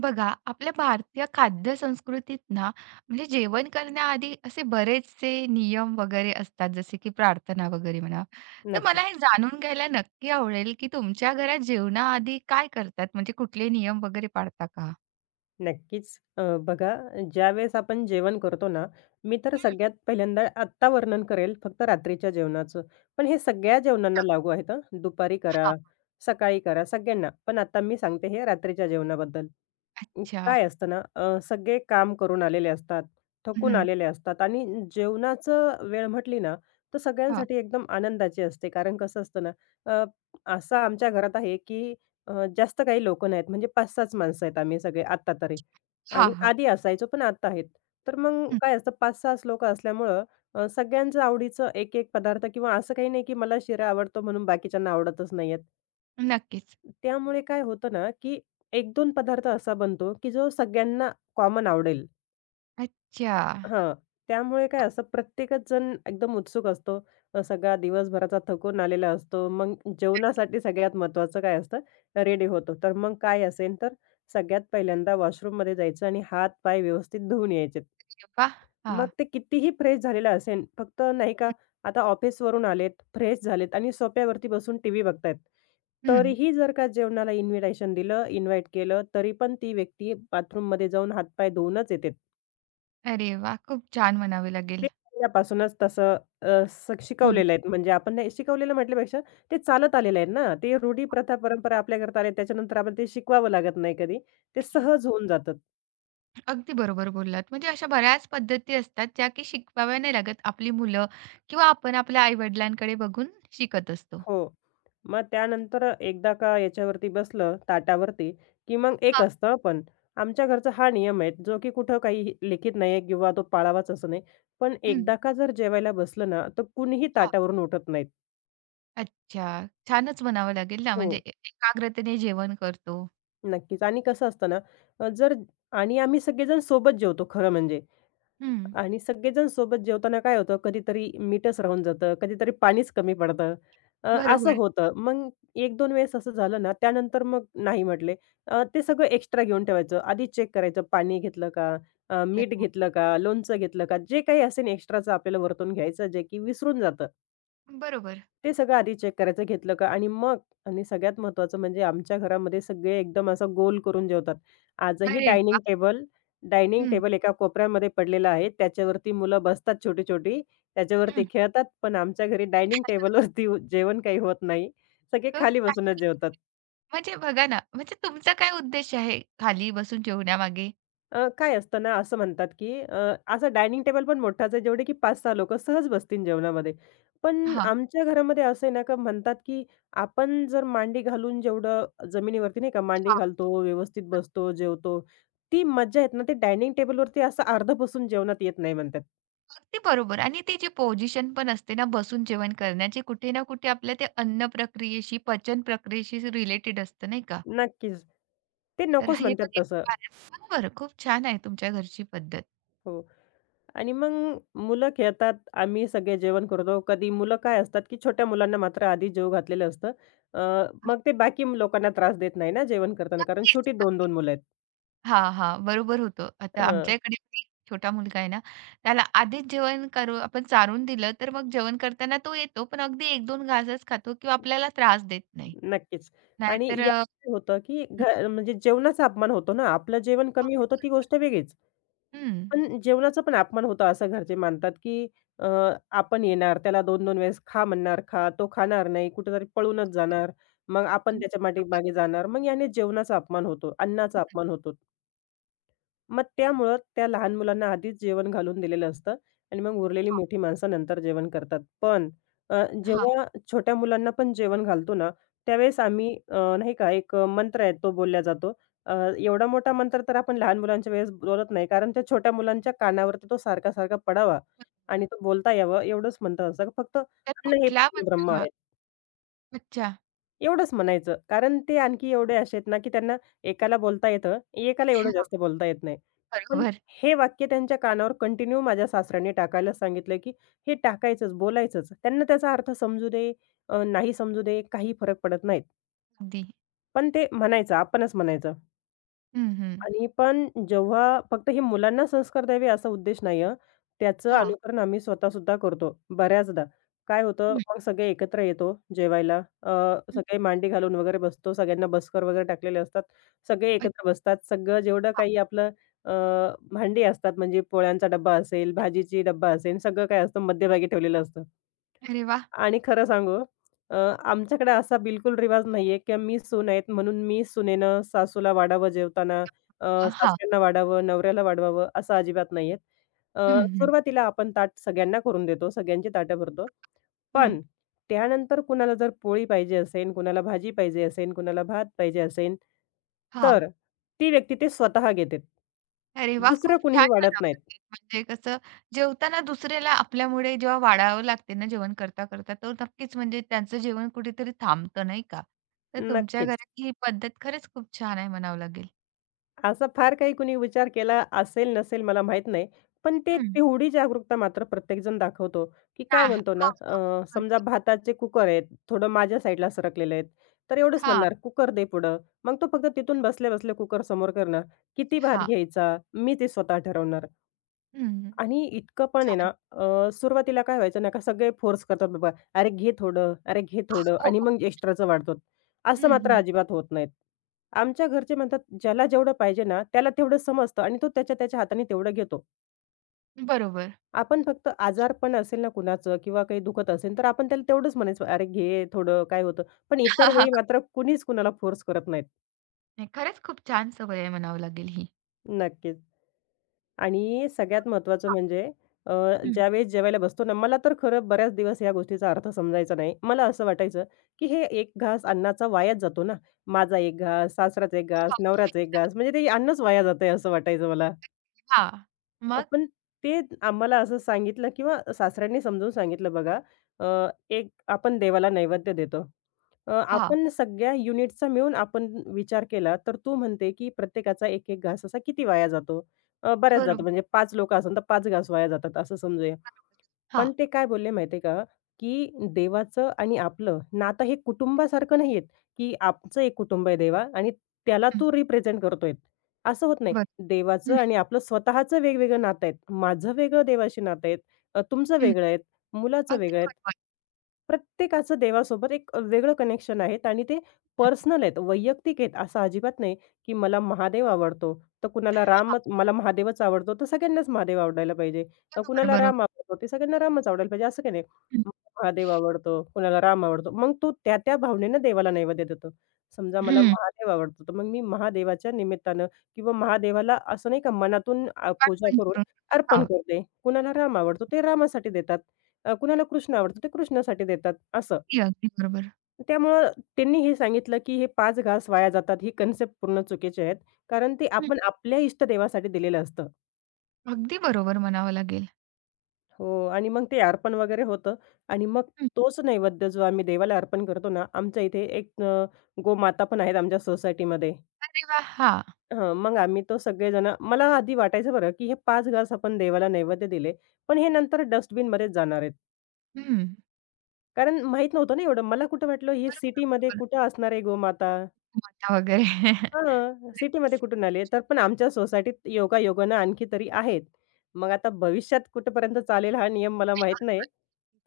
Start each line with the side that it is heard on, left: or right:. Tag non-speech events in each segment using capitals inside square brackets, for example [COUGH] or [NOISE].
right: बघा, आपल्या भारतीय खाद्य संस्कृतीत ना, म्हणजे जेवण करण्याआधी असे बरेचसे नियम वगैरे असतात, जसे की प्रार्थना वगैरे म्हणा. तर
left: नक्कीच,
right: मला हे जाणून घ्यायला नक्की आवडेल, की तुमच्या घरात जेवणाआधी काय करतात? म्हणजे कुठले नियम वगैरे पाळता का?
left: नक्कीच. बघा. ज्यावेळेस आपण जेवण करतो ना, मी तर
right: हं.
left: सगळ्यात पहिल्यांदा आत्ता वर्णन करेल फक्त रात्रीच्या जेवणाचं. पण हे सगळ्या जेवणांना लागू आहेत हं. दुपारी करा,
right: हां,
left: सकाळी करा, सगळ्यांना. पण आता मी सांगते हे रात्रीच्या जेवणाबद्दल.
right: अच्छा.
left: काय असतं ना, सगळे काम करून आलेले असतात,
right: हं,
left: थकून
right: हं.
left: आलेले असतात आणि जेवणाचं वेळ म्हटली ना, तर
right: हां,
left: सगळ्यांसाठी एकदम आनंदाची असते. कारण कसं असतं ना, अ, असं आमच्या घरात आहे, की जास्त काही लोकं नाहीत. म्हणजे 5-6 माणसं आहेत आम्ही सगळे आत्ता तरी
right: हां,
left: आणि
right: हां.
left: आधी असायचो पण आत्ता आहेत. तर मग काय असतं 5-6 लोकं असल्यामुळं सगळ्यांचं आवडीचं एक-एक पदार्थ किंवा असं काही नाही, की मला शिरा आवडतो म्हणून बाकीच्यांना आवडतच नाहीयेत.
right: नक्कीच.
left: त्यामुळे काय होतं ना, की एक 2 पदार्थ असा बनतो, की जो सगळ्यांना कॉमन आवडेल.
right: अच्छा.
left: हां. त्यामुळे काय असतं प्रत्येकच जण एकदम उत्सुक असतो. सगळा दिवसभराचा थकून आलेला असतो. मग जेवणासाठी सगळ्यात महत्त्वाचं काय असतं रेडी होतो. तर मग काय असेल तर सगळ्यात पहिल्यांदा वॉशरूममध्ये जायचं आणि हात-पाय व्यवस्थित धुवून यायचे.
right: अरे वाह!
left: मग
right: हां.
left: ते कितीही फ्रेश झालेलं असेन, फक्त नाही का
right: हं,
left: आता ऑफिसवरून आलेत, फ्रेश झालेत आणि सोफ्यावरती बसून टीव्ही बघतायत. तरीही जर का जेवणाला इन्व्हिटेशन दिलं, इन्व्हाईट केलं, तरी पण ती व्यक्ती बाथरूममध्ये जाऊन हातपाय धुवूनच येते.
right: अरे वाह! खूप छान म्हणावे
left: ते
right: लागेल.
left: पहिल्यापासूनच तसं अ, स
right: हं.
left: शिकवलेलं आहेत. म्हणजे आपण नाही शिकवलेलं म्हटल्यापेक्षा ते चालत आलेलं आहे ना. ते रूढी, प्रथा, परंपरा आपल्याकरता आल्या, त्याच्यानंतर आपण ते शिकवावं लागत नाही कधी. ते सहज होऊन जातं.
right: अगदी बरोबर बोललात. म्हणजे अशा बऱ्याच पद्धती असतात, ज्या की शिकवाव्या नाही लागत. आपली मुलं किंवा आपण आपल्या आई-वडिलांकडे बघून शिकत असतो.
left: हो. मग त्यानंतर एकदा का याच्यावरती बसलं ताटावरती, की मग एक
right: हां.
left: असतं पण. आमच्या घरचा हा नियम आहे, जो की कुठं काही लिखित नाही आहे किंवा तो पाळावाच असं नाही. पण
right: हं.
left: एकदा का जर जेवायला बसलं ना, तर कुणीही
right: हां.
left: ताटावरून उठत नाहीत.
right: अच्छा. छानच म्हणावं लागेल ना, म्हणजे
left: हो,
right: ए एकाग्रतेने जेवण करतो.
left: नक्कीच. आणि कसं असतं ना, जर आणि आम्ही सगळेजण सोबत जेवतो खरं म्हणजे.
right: हं.
left: आणि सगळेजण सोबत जेवताना काय होतं, कधीतरी मीठच राहून जातं, कधीतरी पाणीच कमी पडतं. अ, असं
right: बरोबर.
left: होतं. मग 1-2 वेळेस असं झालं ना, त्यानंतर मग नाही म्हटले. ते सगळं एक्स्ट्रा घेऊन ठेवायचं. आधी चेक करायचं पाणी घेतलं का? मीठ घेतलं का? लोणचं घेतलं का? जे काही असेल एक्स्ट्राचं आपल्याला वरतून घ्यायचं, जे की विसरून जातं.
right: बरोबर.
left: ते सगळं आधी चेक करायचं घेतलं का आणि मग आणि सगळ्यात महत्त्वाचं म्हणजे आमच्या घरामध्ये सगळे एकदम असं गोल करून जेवतात. आजही
right: अरे वाह!
left: डायनिंग
right: हं,
left: टेबल एका कोपऱ्यामध्ये पडलेला आहे. त्याच्यावरती मुलं बसतात छोटी-छोटी. त्याच्यावर ते
right: हं.
left: खेळतात. पण आमच्या घरी डायनिंग
right: [LAUGHS]
left: टेबलवरती जेवण काही होत नाही. सगळे
right: खूप
left: खाली बसूनच
right: छान.
left: जेवतात.
right: म्हणजे बघा ना, म्हणजे तुमचा काय उद्देश आहे खाली बसून जेवण्यामागे?
left: काय असतं ना, असं म्हणतात, की असा डायनिंग टेबल पण मोठाच आहे, जेवढे की 5-6 लोकं सहज बसतील जेवणामध्ये. पण
right: हां.
left: आमच्या घरामध्ये असं आहे ना, का म्हणतात, की आपण जर मांडी घालून जेवढं जमिनीवरती नाही का मांडी घालतो, व्यवस्थित बसतो, जेवतो, ती मज्जा येत ना, ते डायनिंग टेबलवरती असं अर्धं बसून जेवणात येत नाही म्हणतात.
right: अगदी बरोबर आणि ती जी पोझिशन पण असते ना बसून जेवण करण्याची कुठे ना कुठे आपल्या ते अन्न प्रक्रियेशी, पचन प्रक्रियेशी रिलेटेड असतं नाही का?
left: नक्कीच. ते
right: तर
left: नकोच
right: हे
left: म्हणतात
right: पण एक
left: तसं.
right: कारण बरोबर खूप छान आहे तुमच्या घरची पद्धत.
left: हो. आणि मग मुलं खेळतात, आम्ही सगळे जेवण करतो. कधी मुलं काय असतात, की छोट्या मुलांना मात्र आधी जेवू घातलेलं असतं. अ,
right: हां,
left: मग ते बाकी लोकांना त्रास देत नाही ना जेवण करताना, कारण
right: नक्कीच,
left: छोटी 2-2
right: नक्कीच.
left: मुलं आहेत.
right: हां, हां. बरोबर होतं. आता
left: हं,
right: आमच्या इकडे पण एक छोटा मुलगा आहे ना, त्याला आधीच जेवण करू आपण चारून दिलं तर मग जेवण करताना तो येतो, पण अगदी 1-2 घासच खातो किंवा आपल्याला त्रास देत नाही.
left: नक्कीच. आणि
right: नाहीतर
left: यात होतं, की
right: हं,
left: म्हणजे जेवणाचा अपमान होतो ना. आपलं जेवण कमी
right: अगदी
left: होतं ती गोष्ट
right: बरोबर.
left: वेगळीच.
right: हं.
left: पण जेवणाचा पण अपमान होतो असं घरचे मानतात, की अ, आपण येणार, त्याला 2-2 वेळेस खा म्हणणार, खा. तो खाणार नाही, कुठेतरी पळूनच जाणार. मग आपण त्याच्या
right: बरोबर.
left: पाठीमागे जाणार. मग याने जेवणाचा अपमान होतो, अन्नाचा
right: हं.
left: अपमान होतो. मग त्यामुळं त्या लहान मुलांना आधीच जेवण घालून दिलेलं असतं आणि मग उरलेली
right: हां.
left: मोठी माणसं नंतर जेवण करतात. पण
right: हां.
left: जेव्हा छोट्या मुलांना पण जेवण घालतो ना, त्यावेळेस आम्ही नाही का एक मंत्र आहे तो बोलला जातो. एवढा मोठा मंत्र तर आपण लहान मुलांच्या वेळेस बोलत नाही, कारण त्या छोट्या मुलांच्या कानावरती तो सारखा-सारखा पडावा आणि
right: बरोबर.
left: तो बोलता यावं एवढंच मंत्र असतं. फक्त
right: तर
left: अन्न हे
right: कुठला
left: ब्रह्म
right: मध्यम
left: आहे.
right: अच्छा.
left: एवढंच म्हणायचं. कारण ते आणखी एवढे असे आहेत ना, की त्यांना एकाला बोलता येतं, एकाला एवढं
right: हां,
left: जास्त बोलता येत नाही. पण
right: बरोबर.
left: हे वाक्य त्यांच्या कानावर कंटिन्यू माझ्या सासऱ्यांनी टाकायलाच सांगितलं, की हे टाकायचंच, बोलायचंच. त्यांना त्याचा अर्थ समजू दे, नाही समजू दे, काही फरक पडत नाहीत.
right: अगदी.
left: पण ते म्हणायचं, आपणच म्हणायचं.
right: हं, हं.
left: आणि पण जेव्हा फक्त हे मुलांना संस्कार द्यावे असा उद्देश नाही हं. त्याचं
right: हां.
left: अनुकरण आम्ही स्वतःसुद्धा करतो बऱ्याचदा. काय होतं
right: हं,
left: मग सगळे एकत्र येतो जेवायला. अ,
right: हं.
left: सगळे मांडी घालून वगैरे बसतो. सगळ्यांना बसकर वगैरे टाकलेले असतात. सगळे
right: अच्छा.
left: एकत्र बसतात. सगळं जेवढं काही आपलं अ, भांडी असतात म्हणजे पोळ्यांचा डब्बा असेल, भाजीची डब्बा असेल, सगळं काय असतं मध्यभागी ठेवलेलं असतं.
right: अरे वाह!
left: आणि खरं सांगू, अ, आमच्याकडे असा बिलकुल रिवाज नाहीये, की मी सून आहेत म्हणून मी सुनेनं सासूला वाढावं जेवताना,
right: हां.
left: सासऱ्यांना वाढावं, नवऱ्याला वाढवावं असं अजिबात नाहीये. अ,
right: हं, हं.
left: सुरुवातीला आपण ताट सगळ्यांना करून देतो, सगळ्यांची ताटं भरतो.
right: हं.
left: पण त्यानंतर कुणाला जर पोळी पाहिजे असेल, कुणाला भाजी पाहिजे असेल, कुणाला भात पाहिजे असेल,
right: हां.
left: तर ती व्यक्ती ते स्वतः घेते.
right: अरे वाह!
left: दुसरं
right: खूप
left: कुणीही
right: छान
left: वाढत
right: म्हणावं
left: नाहीत.
right: लागेल. म्हणजे कसं जेवताना दुसऱ्याला आपल्यामुळे जेव्हा वाढावं लागते ना जेवण करता, करता तर नक्कीच म्हणजे त्यांचं जेवण कुठेतरी थांबतं नाही का? तर तुमच्या
left: नक्कीच.
right: घरात ही पद्धत खरंच खूप छान आहे म्हणावं लागेल.
left: असा फार काही कुणी विचार केला असेल, नसेल मला माहीत नाही. पण ते
right: हं.
left: तेवढी जागरूकता मात्र प्रत्येकजण दाखवतो, की
right: हां,
left: काय
right: हां,
left: म्हणतो ना,
right: हां. बरोबर.
left: समजा भाताचे कुकर आहेत, थोडं माझ्या साईडला सरकलेले आहेत, तर एवढंच
right: हां,
left: म्हणणार, "कुकर दे पुढं." मग तो फक्त तिथून बसल्या-बसल्या कुकर समोर करणार. किती भात
right: हां.
left: घ्यायचा? मी ते स्वतः ठरवणार.
right: हं,
left: आणि इतकं पण आहे ना,
right: छान.
left: सुरुवातीला काय व्हायचं ना, का सगळे फोर्स करतात बाबा, "अरे घे थोडं, अरे घे थोडं"
right: हो,
left: आणि
right: हो.
left: मग एक्स्ट्राचं वाढतो. असं
right: हं,
left: मात्र
right: हं.
left: अजिबात होत नाहीत. आमच्या घरचे म्हणतात, "ज्याला जेवढं पाहिजे ना, त्याला तेवढं समजतं आणि तो त्याच्या त्याच्या हाताने तेवढं घेतो."
right: बरोबर.
left: आपण फक्त आजारपण असेल ना कुणाचं किंवा काही दुखत असेल, तर आपण त्याला तेवढंच म्हणायचं, "अरे घे थोडं, काय होतं?" पण
right: [LAUGHS]
left: इतर
right: हां, हां,
left: वेळी
right: हां.
left: मात्र कुणीच कुणाला फोर्स करत नाहीत.
right: नाही, खरंच खूप छान सवय आहे म्हणावं लागेल ही.
left: नक्कीच. आणि सगळ्यात महत्त्वाचं
right: हां,
left: म्हणजे, अ,
right: हं.
left: ज्यावेळेस जेवायला बसतो ना, मला तर खरं बऱ्याच दिवस या गोष्टीचा अर्थ समजायचा नाही. मला असं वाटायचं, की हे एक घास अन्नाचा वायाच जातो ना. माझा एक घास, सासराचा एक घास,
right: हां,
left: नवऱ्याचा एक घास म्हणजे ते अन्नच वाया जातंय असं वाटायचं मला.
right: हां. मग?
left: पण ते आम्हाला असं सांगितलं किंवा सासऱ्यांनी समजावून सांगितलं बघा, अ, एक आपण देवाला नैवेद्य देतो.
right: हां,
left: आपण सगळ्या युनिटचा मिळून आपण विचार केला, तर तू म्हणते की प्रत्येकाचा एक-एक घास असा किती वाया जातो? बऱ्याच जातो
right: बरोबर,
left: म्हणजे पाच लोकं असेल तर 5 घास वाया जातात असं समजूया.
right: बरोबर. हां,
left: पण ते काय बोलले माहिती आहे का, की देवाचं आणि आपलं नातं हे कुटुंबासारखं नाही आहेत, की आमचं एक कुटुंब आहे देवा आणि त्याला
right: हं,
left: तू रिप्रेझेंट करतोय. असं होत नाही.
right: बरं.
left: देवाचं
right: हं,
left: आणि आपलं स्वतःचं वेगवेगळं नातं आहेत. माझं वेगळं देवाशी नातं आहेत, तुमचं
right: हं.
left: वेगळं आहेत, मुलाचं
right: अगदी
left: वेगळं आहेत.
right: बरोबर.
left: प्रत्येकाचं देवासोबत एक वेगळं कनेक्शन आहेत आणि ते पर्सनल आहेत, वैयक्तिक आहेत. असं अजिबात नाही, की मला महादेव आवडतो, तर कुणाला राम
right: हां,
left: मला महादेवच आवडतो, तर सगळ्यांनाच महादेव आवडायला पाहिजे.
right: बरोबर,
left: कुणाला
right: बरोबर.
left: राम आवडतो, ते सगळ्यांना रामच आवडायला पाहिजे असं काही नाही.
right: हं,
left: महादेव आवडतो, कुणाला राम आवडतो. मग तो त्या-त्या भावनेनं देवाला नैवेद्य देतो. समजा मला
right: हं.
left: महादेव आवडतो, तर मग मी महादेवाच्या निमित्तानं किंवा महादेवाला असं नाही का मनातून पूजा
right: आठवण
left: करून
right: करून.
left: अर्पण
right: हां,
left: करते. कुणाला राम आवडतो, ते रामासाठी देतात. कुणाला कृष्ण आवडतो, ते कृष्णासाठी देतात असं.
right: अगदी, अगदी बरोबर.
left: त्यामुळं त्यांनी हे सांगितलं, की हे 5 घास वाया जातात, ही कन्सेप्ट पूर्ण चुकीची आहेत. कारण ते
right: हं.
left: आपण आपल्या इष्टदेवासाठी दिलेलं असतं.
right: अगदी बरोबर म्हणावं लागेल.
left: हो आणि मग ते अर्पण वगैरे होतं आणि मग
right: हं.
left: तोच नैवेद्य जो आम्ही देवाला अर्पण करतो ना, आमच्या इथे एक गोमाता पण आहेत आमच्या सोसायटीमध्ये.
right: अरे वाह! हां,
left: हं, मग आम्ही तो सगळेजणं मला आधी वाटायचं बरं, की हे 5 घास आपण देवाला नैवेद्य दिले, पण हे नंतर डस्टबिनमध्येच जाणार आहेत.
right: हं.
left: कारण माहीत नव्हतं ना एवढं. मला कुठं वाटलं ही
right: बरोबर,
left: सिटीमध्ये
right: बरोबर.
left: कुठं असणार आहे गोमाता?
right: माता वगैरे.
left: हां,
right: [LAUGHS]
left: सिटीमध्ये
right: नक्कीच.
left: कुठून आले? तर पण आमच्या सोसायटीत योगायोगानं आणखी तरी आहेत. मग आता भविष्यात कुठपर्यंत चालेल हा नियम मला माहीत नाही.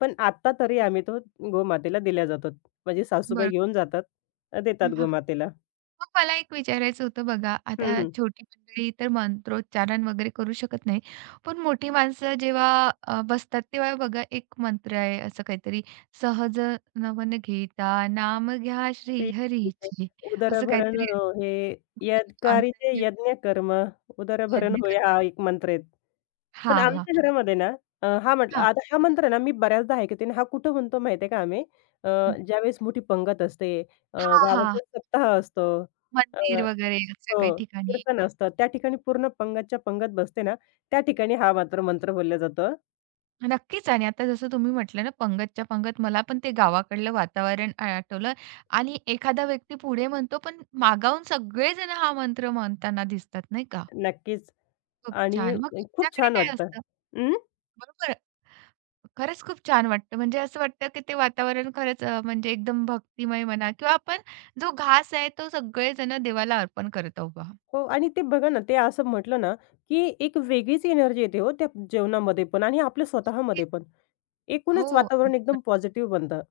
left: पण आता तरी आम्ही तो गोमातेला दिला जातो. म्हणजे सासूबाई घेऊन
right: बरोबर.
left: जातात, देतात गोमातेला.
right: मग मला एक विचारायचं होतं बघा,
left: हं,
right: आता
left: हं.
right: छोटी मंडळी तर मंत्रोच्चारण वगैरे करू शकत नाही. पण मोठी माणसं जेव्हा बसतात तेव्हा बघा एक मंत्र आहे असं काहीतरी, "सहज नवन घेता नाम घ्या श्री
left: स्त्री
right: हरीची" असं
left: उदरभरण
right: काहीतरी
left: हो, हे यत्कार्ये
right: आनंदाची
left: यज्ञ कर्म उदरभरण
right: प्रयत्न
left: होय
right: करतात.
left: हा एक मंत्र आहे. पण
right: हां, हां.
left: आमच्या घरामध्ये ना, हा म्हटलं
right: हां.
left: आता हा मंत्र ना मी बऱ्याचदा ऐकते आणि हा कुठं म्हणतो माहिती आहे का आम्ही, अ, ज्यावेळेस मोठी पंगत असते, अ,
right: हां, हां.
left: गावाचा सप्ताह असतो, अ,
right: मंदिर वगैरे अशा काही
left: हो,
right: ठिकाणी.
left: कीर्तन असतं. त्या ठिकाणी पूर्ण पंगतच्या पंगत बसते ना, त्या ठिकाणी हा मात्र मंत्र बोलला जातो.
right: नक्कीच आणि आता जसं तुम्ही म्हटलं ना, पंगतच्या पंगत मला पण ते गावाकडलं वातावरण आ आठवलं आणि एखादा व्यक्ती पुढे म्हणतो, पण मागाहून सगळेजण हा मंत्र म्हणताना दिसतात, नाही का?
left: नक्कीच
right: खूप छान. मग
left: आणि खूप
right: तुमच्याकडे
left: छान
right: काय
left: वाटतं.
right: असतं?
left: अं,
right: बरोबर. खरंच खूप छान वाटतं. म्हणजे असं वाटतं, की ते वातावरण खरंच म्हणजे एकदम भक्तिमय म्हणा किंवा आपण जो घास आहे, तो सगळेजण देवाला अर्पण करत आहोत बा.
left: हो आणि ते बघा ना, ते असं म्हटलं ना, की एक वेगळीच एनर्जी येते हो त्या जेवणामध्ये पण आणि आपल्या स्वतःमध्ये पण.
right: हो,
left: एकूणच वातावरण
right: अगदी
left: एकदम
right: बरोबर.
left: पॉझिटिव्ह बनतं.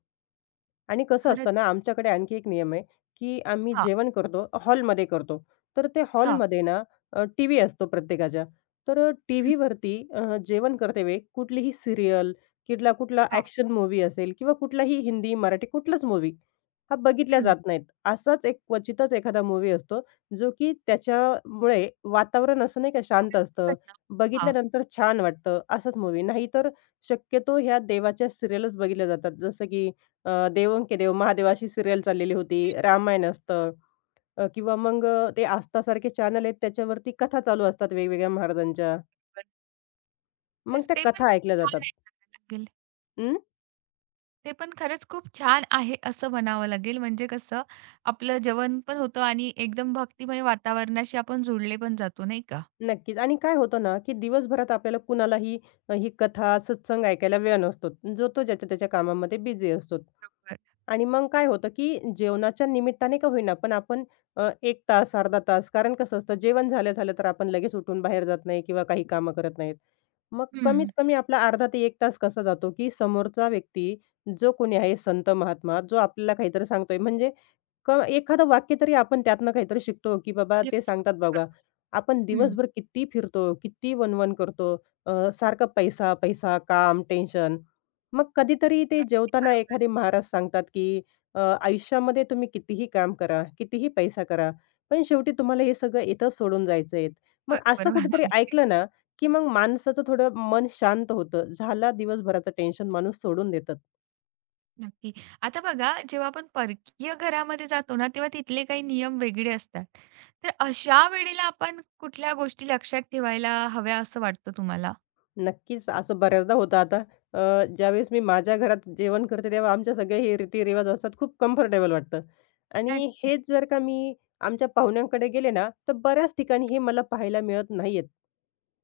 left: आणि कसं
right: खरंच.
left: असतं ना, आमच्याकडे आणखी एक नियम आहे, की आम्ही
right: हां,
left: जेवण करतो, हॉलमध्ये करतो. तर ते
right: हां.
left: हॉलमध्ये ना, टीव्ही असतो प्रत्येकाच्या. तर
right: हं,
left: टीव्हीवरती, जेवण करतेवेळी कुठलीही सीरियल, कुठला कुठला
right: हां.
left: ॲक्शन मूव्ही असेल किंवा कुठलाही हिंदी, मराठी कुठलाच मूव्ही हा बघितल्या
right: हं.
left: जात नाहीत. असाच एक क्वचितच एखादा मूव्ही असतो, जो की त्याच्यामुळे वातावरण असं नाही का शांत असतं.
right: हां.
left: बघितल्यानंतर छान वाटतं, असाच मूव्ही. नाहीतर शक्यतो ह्या देवाच्या सीरियलच बघितल्या जातात. जसं की "देवोंके देव" महादेव अशी चाललेली होती. रामायण असतं, किंवा मग ते आस्थासारखे चॅनल आहेत त्याच्यावरती कथा चालू असतात वेगवेगळ्या महाराजांच्या. मग
right: तर
left: त्या
right: ते पण
left: कथा
right: खूप
left: ऐकल्या
right: छान
left: जातात.
right: आहे म्हणावं लागेल. ते पण खरंच खूप छान आहे असं म्हणावं लागेल. म्हणजे कसं आपलं जेवण पण होतं आणि एकदम भक्तिमय वातावरणाशी आपण जोडले पण जातो, नाही का?
left: नक्कीच. आणि काय होतं ना, की दिवसभरात आपल्याला कुणालाही ही कथा, सत्संग ऐकायला वेळ नसतो. जो तो ज्याच्या-त्याच्या कामामध्ये बिझी असतो.
right: बरोबर.
left: आणि मग काय होतं, की जेवणाच्या निमित्ताने का होईना, पण आपण एक तास, अर्धा तास कारण कसं असतं जेवण झाल्या-झाल्या तर आपण लगेच उठून बाहेर जात नाही किंवा काही कामं करत नाहीत. मग
right: हं.
left: कमीत कमी आपला अर्धा ते 1 तास कसा जातो, की समोरचा व्यक्ती जो कोणी आहे संत, महात्मा जो आपल्याला काहीतरी सांगतोय म्हणजे एखादं वाक्य तरी आपण त्यातनं काहीतरी शिकतो, की बाबा
right: घेऊ
left: ते
right: शकतो.
left: सांगतात बघा
right: बरोबर.
left: आपण
right: हं.
left: दिवसभर किती फिरतो, किती वणवण करतो. अ, सारखं पैसा, पैसा, काम, टेन्शन. मग कधीतरी ते
right: अगदी
left: जेवताना
right: बरोबर.
left: एखादे महाराज सांगतात, की आयुष्यामध्ये तुम्ही कितीही काम करा, कितीही पैसा करा, पण शेवटी तुम्हाला हे सगळं इथंच सोडून जायचं आहे. मग असं
right: बरोबर
left: कुठेतरी
right: म्हणावं
left: ऐकलं ना, की मग माणसाचं थोडं मन शांत होतं. झाला दिवसभराचं टेन्शन माणूस सोडून देतं.
right: नक्की. आता बघा जेव्हा आपण परकीय घरामध्ये जातो ना, तेव्हा तिथले काही नियम वेगळे असतात. तर अशा वेळेला आपण कुठल्या गोष्टी लक्षात ठेवायला हव्या असं वाटतं तुम्हाला?
left: नक्कीच, असं बऱ्याचदा होतं आता, ज्यावेळेस मी माझ्या घरात जेवण करते, तेव्हा आमच्या सगळे हे रीतिरिवाज असतात. खूप कम्फर्टेबल वाटतं आणि
right: नक्कीच.
left: हेच जर का मी आमच्या पाहुण्यांकडे गेले ना, तर बऱ्याच ठिकाणी हे मला पाहायला मिळत नाहीयेत.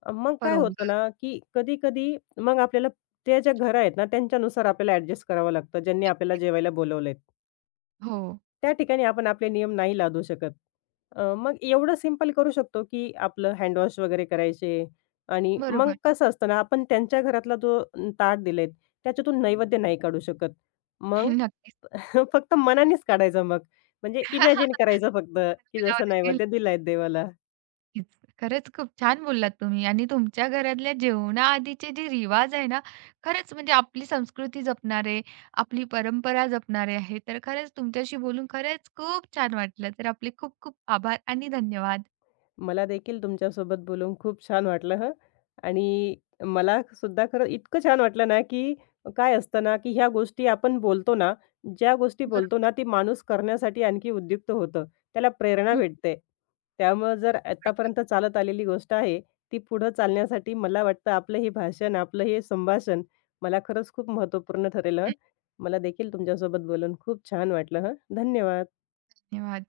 left: मग काय होतं
right: बरोबर.
left: ना, की कधी-कधी मग आपल्याला त्या ज्या घरं आहेत ना, त्यांच्यानुसार आपल्याला ॲडजस्ट करावं लागतं, ज्यांनी आपल्याला जेवायला बोलावलंय.
right: हो,
left: त्या ठिकाणी आपण आपले नियम नाही लादू शकत. मग एवढं सिंपल करू शकतो, की आपलं हँड वॉश वगैरे करायचे आणि मग
right: बरोबर.
left: कसं असतं ना, आपण त्यांच्या घरातला जो, ताट दिलेत, त्याच्यातून नैवेद्य नाही काढू शकत.
right: [LAUGHS]
left: मग
right: नक्कीच.
left: [LAUGHS] फक्त मनानेच काढायचा मग. म्हणजे इमॅजिन करायचं फक्त, की
right: बनावं
left: जसं
right: लागेल
left: नैवेद्य दिलाय देवाला.
right: नक्कीच. खरंच खूप छान बोललात तुम्ही आणि तुमच्या घरातल्या जेवणाआधीचे जे रिवाज आहे ना, खरंच म्हणजे आपली संस्कृती जपणारे, आपली परंपरा जपणारे आहे. तर खरंच तुमच्याशी बोलून खरंच खूप छान वाटलं. तर आपले खूप खूप आभार आणि धन्यवाद.
left: मला देखील तुमच्यासोबत बोलून खूप छान वाटलं हं. आणि मला सुद्धा खरं इतकं छान वाटलं ना, की काय असतं ना, की ह्या गोष्टी आपण बोलतो ना, ज्या गोष्टी बोलतो
right: बरोबर.
left: ना, ती माणूस करण्यासाठी आणखी उद्युक्त होतं. त्याला प्रेरणा
right: हं,
left: भेटते. त्यामुळं जर आत्तापर्यंत चालत आलेली गोष्ट आहे, ती पुढं चालण्यासाठी मला वाटतं आपलं हे भाषण, आपलं हे संभाषण मला खरंच खूप महत्त्वपूर्ण ठरेल हं.
right: हं,
left: मला देखील तुमच्यासोबत बोलून खूप छान वाटलं हं. धन्यवाद.
right: धन्यवाद.